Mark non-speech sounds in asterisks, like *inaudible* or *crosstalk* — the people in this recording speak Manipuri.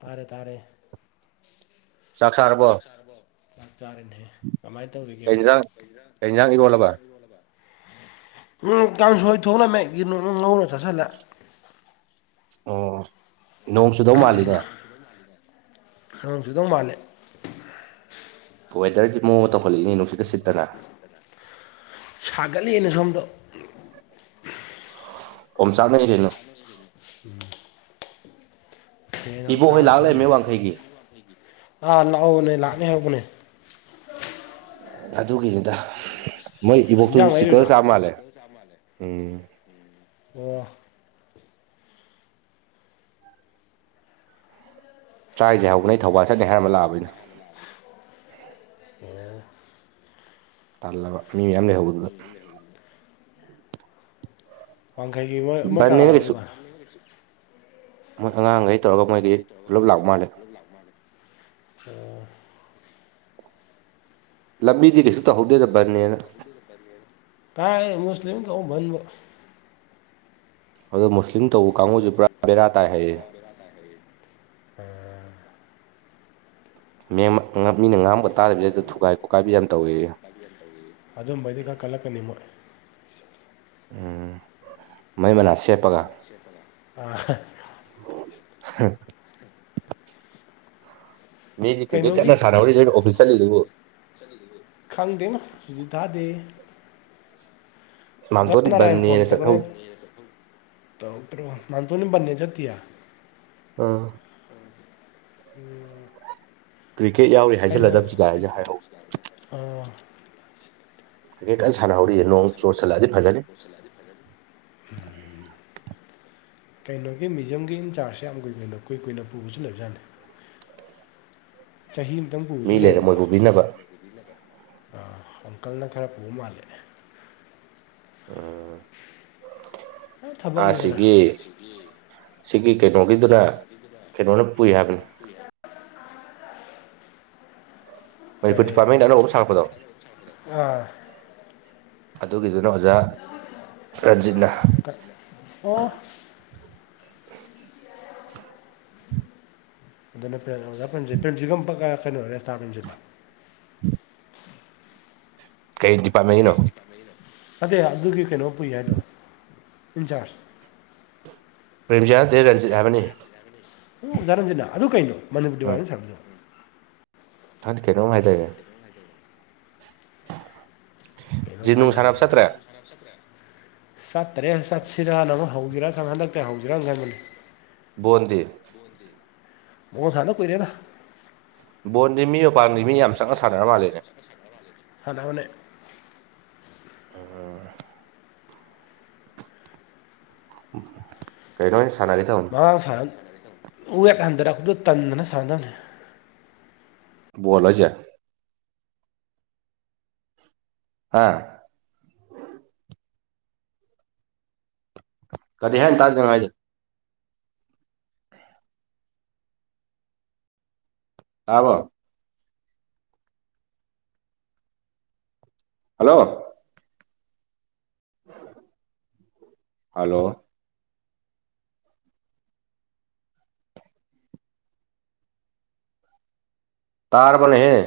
ꯇꯥꯔꯦ ꯇꯥꯔꯦ ꯆꯥꯛ ꯆꯥꯔꯕꫭ ꯆꯥꯛ ꯆꯥꯔꯅꯦꯍ ꯀꯃꯥꯏꯅ ꯇꯧꯔꯤꯒꯦ ꯀꯩ ꯌꯦꯟꯖꯥꯡ ꯀꯩ ꯌꯦꯟꯖꯥꯡ ꯏꯔꯣꯜꯂꯕ ꯎꯝ ꯀꯥꯡꯁꯣꯏ ꯊꯣꯛꯂꯝꯃꯦ ꯌꯦꯅꯣꯞ ꯑꯃꯥ ꯉꯧꯔꯒ ꯆꯥꯁꯤꯜꯂꯦ ꯑꯣ ꯅꯣꯡ ꯆꯨꯗꯧ ꯃꯥꯜꯂꯤꯅꯦ ꯅꯣꯡ ꯆꯨꯗꯧ ꯃꯥꯜꯂꯦ ꯋꯦꯗꯔꯁꯤ ꯃꯑꯣꯡ ꯑꯃ ꯇꯧꯈꯠꯂꯛꯏꯅꯤ ꯅꯨꯡꯁꯤꯠꯀ ꯁꯤꯠꯇꯅ ꯁꯥꯒꯠꯂꯤꯅ ꯁꯣꯝꯗꯣ ꯑꯣꯝ ꯆꯥꯛ ꯅꯔꯛꯏꯗꯥ ꯝ *unintelligible* ꯏꯕꯣꯍꯣꯏ ꯂꯥꯛ ꯂꯩꯃꯤ ꯐꯝꯗꯣꯏꯅꯤ ꯋꯥꯡꯈꯩꯒꯤ ꯑꯥ ꯂꯥꯛꯍꯧꯕꯅꯦ ꯂꯥꯛꯅꯤ ꯍꯧꯕꯅꯦ ꯑꯗꯨꯒꯤꯅꯤꯗ ꯃꯣꯏ ꯏꯕꯣꯛꯇꯨꯖꯨ ꯏꯟꯖꯥꯡ ꯆꯤꯛꯀꯜ ꯂꯩꯔꯨꯏꯔꯥ ꯆꯥ ꯃꯥꯜꯂꯦ ꯎꯝ ꯑꯣ ꯇꯔꯥꯏꯖꯥꯎ ꯑꫭ ꯇꯜꯂꯕ ꯃꯤ ꯃꯌꯥꯝ ꯂꯩꯍꯧꯕ *unintelligible* ꯋꯥꯡꯈꯩꯒꯤ ꯃꯣꯏ ꯃꯣꯏ ꯀꯅꯥ ꯀꯅꯥ ꯕꯟꯅꯦꯅ ꯀꯩꯁꯨ ꯂꯩꯍꯧꯔꯤꯕ ꯃꯣꯏ ꯑꯉꯥꯡꯒꯩ ꯇꯧꯔꯒ ꯃꯣꯏꯗꯤ ꯄꯨꯂꯞ ꯂꯥꯛ ꯃꯥꯜꯂꯦ ꯑꯗꯨ ꯂꯥꯛ ꯃꯥꯅꯦ ꯑꫭ ꯂꯝꯕꯤꯗꯤ ꯀꯩꯁꯨ ꯇꯧꯍꯧꯗꯦꯗꯕꯅꯦꯅ *unintelligible* ꯀꯥꯏ ꯃꯁꯂꯤꯝ ꯀꯧꯕ ꯕꯟꯕꯨ ꯑꯗꯨ ꯃꯁꯂꯤ *unintelligible* ꯃꯦꯝ ꯃꯤꯅ ꯉꯥꯡꯕ ꯇꯥꯔꯤꯕꯗꯩꯗ ꯊꯨꯒꯥꯏ ꯈꯣꯠꯀꯥꯏꯕ ꯌꯥꯝ ꯇꯧꯋꯤꯌ‌ꯦ ꯑꯗꯨ ꯕꯩꯗꯤ ꯈꯔ ꯀꯟꯂꯛꯀꯅꯤ ꯃꫭꯏ ꯎꯝ ꯃꯩ ꯃꯅꯥꯁꯤ *unintelligible* ꯍ ꯃꯤꯗꯤ ꯀꯤꯀ‌ꯦꯠ ꯀꯟꯅ ꯁꯥꯟꯅꯧꯔꯤ ꯑꯣꯐꯤꯁ ꯆꯠꯂꯤꯗꯨꯕꯨ ꯈꯪꯗꯅ ꯁꯨꯇꯤ ꯊꯥꯗ‌ꯦꯌ‌ꯦ ꯑꯣꯖꯥ ꯃꯥꯝꯇꯣꯟꯗꯤ ꯅꯔꯥꯌꯟ ꯐꯟ ꯕꯟꯅꯦꯅ ꯆꯠꯍꯧ ꯇꯧꯔꯛꯀꯅ‌ꯦ ꯅꯥꯟꯊꫭꯏ ꯕꯟꯅ‌ꯦ ꯆꯠꯇ‌ꯦ ꯑꯥ *inaudible* ꯀ꯭ꯔꯤꯀꯦꯠ ꯌꯥꯎꯔꯤ ꯍꯥꯏꯖꯜꯂꯗꯕꯤꯒꯥꯏ ꯍꯥꯏꯁꯦ ꯍꯥꯏꯛ ꯑꯣ ꯍꯥꯏꯒꯦ ꯀꯟꯅ ꯁꯥꯟꯅꯍꯧꯔꯤꯑ ꯅꯣꯡ ꯆꯣꯔꯠ ꯆꯜꯂꯛꯑꯗꯤ ꯐꯖꯅꯤ *inaudible* ꯀꯩꯅꯣꯒꯤ ꯃ꯭ꯌꯨꯖꯌꯝꯒꯤ ꯏꯟꯆꯥꯔꯖꯁꯦ ꯌꯥꯝ ꯀꯨꯏꯨ ꯀꯨꯏ ꯀꯨꯏꯅ ꯄꯨꯕꯁꯨ ꯂꯩꯕꯖꯥꯠꯅꯤ ꯆꯍꯤ ꯑꯃꯇꯪ ꯄꯨꯕꯁꯨ ꯃꯤ ꯂꯩꯔꯦ ꯂꯩꯕꯀꯣ ꯃꯣꯏ ꯄꯨꯕꯤꯅꯕ ꯑꯥ ꯑꯪꯀꯜꯅ ꯈꯔ ꯄꯨꯕ ꯃꯥꯜꯂꯦ ꯎꯝ ꯊꯕꯛꯅꯤꯗꯅ ꯁꯤꯒꯤ ꯀꯩꯅꯣꯒꯤꯗꯨꯅ ꯀꯩꯅꯣꯅ ꯄꯨꯏ ꯍꯥꯏꯕꯅꯤ ꯃꯅꯤꯄꯨꯔ ꯀꯩ ꯗꯤꯄꯥꯔꯠꯃꯦꯟꯗ ꯑꯅꯧꯕ ꯁꯥꯡꯉꯛꯄꯗꯣ ꯑꯥ ꯑꯗꯨꯒꯤꯗꯨꯅ ꯑꯣꯖꯥ ꯔꯟꯖꯤꯠꯅ ꯑꯣ ꯑꯗꯨꯅ ꯄꯦꯟ ꯑꯣꯖꯥ ꯄꯁꯦ ꯄꯦꯟꯁꯤꯒ ꯀꯩꯅꯣ ꯔꯦꯁꯇꯥ ꯔꯦꯟꯖꯤꯠꯂꫭ ꯀꯩꯗꯤꯄꯥꯔꯃꯦꯟ ꯑꯗꯩ ꯑꯗꯨꯒꯤ ꯀꯩꯅꯣ ꯄꯨꯏ ꯍꯥꯏꯗꯣ ꯏꯟꯆꯥꯥꯔꯖ ꯄ꯭ꯔꯦꯝꯖꯤꯌꯥ ꯅꯠꯇꯦ ꯔꯟꯖꯤꯠ ꯍꯥꯏꯕꯅꯤ ꯎ ꯙꯔꯟꯖꯅꯥ ꯑꯗꯨ ꯀꯩꯅꯣ ꯃꯅꯤꯕꯥ *unintelligible* ꯁꯖꯣ ꯗꯠ ꯀꯩꯅꯣꯝ ꯍꯥꯏꯗꯥꯏꯅ‌ꯦ ꯀꯩꯅꯣꯝ ꯖꯤꯝ ꯅꯨꯡ ꯁꯥꯟꯅꯕ ꯍꯥꯏꯗꯥꯏꯅ‌ꯦ ꯆꯠꯇ꯭ꯔꯦ ꯆꯠꯇꯔꯦ ꯆꯠꯁꯤꯔꯥꯥꯟꯅ ꯑꯃꯨꯛ ꯍꯧꯖꯤꯔꯥ ꯈꯪ ꯍꯟꯗꯛꯇꯤꯦ ꯍꯧꯖꯤꯁꯤꯔꯥꯅ ꯈꯟꯕꯅꯤ ꯕꫭꯟꯗꯤ ꯃꫭꯟ ꯁꯥꯟꯅ ꯀꯣꯏꯔꯦꯅ ꯕꯣꯟꯗꯤ ꯃꯤ ꯃꯄꯥꯟꯗꯤ ꯃꯤ ꯌꯥꯝ ꯆꯪꯅ ꯁꯥꯟꯅꯔ ꯃꯥꯜꯂꯦꯅꯦ ꯁꯥꯅꯕꯅꯦ ꯑ ꯀꯩꯅꯩꯅꯣꯅꯦ ꯁꯥꯟꯅ ꯊꯝ ꯃꯥꯥꯡ ꯎꯋꯦꯛ ꯍꯟꯊꯔꯛꯄꯗꯨ ꯇꯟꯗꯅ ꯁꯥꯟꯅꯅꯗꯕꯅꯦ ꯕꫭꯜꯂ ꯍꯥꯏꯁꯦ ꯑꯥ ꯀꯔꯤ ꯍꯥꯏ ꯇꯥꯗ‌ꯦ ꯅꯪ ꯍꯥꯏꯖꯦ ꯇꯥꯕꯣ ꯍꯜꯂꯣ ꯍꯜꯂꯣ ꯇꯥꯔꯕꯅꯦꯍꯦ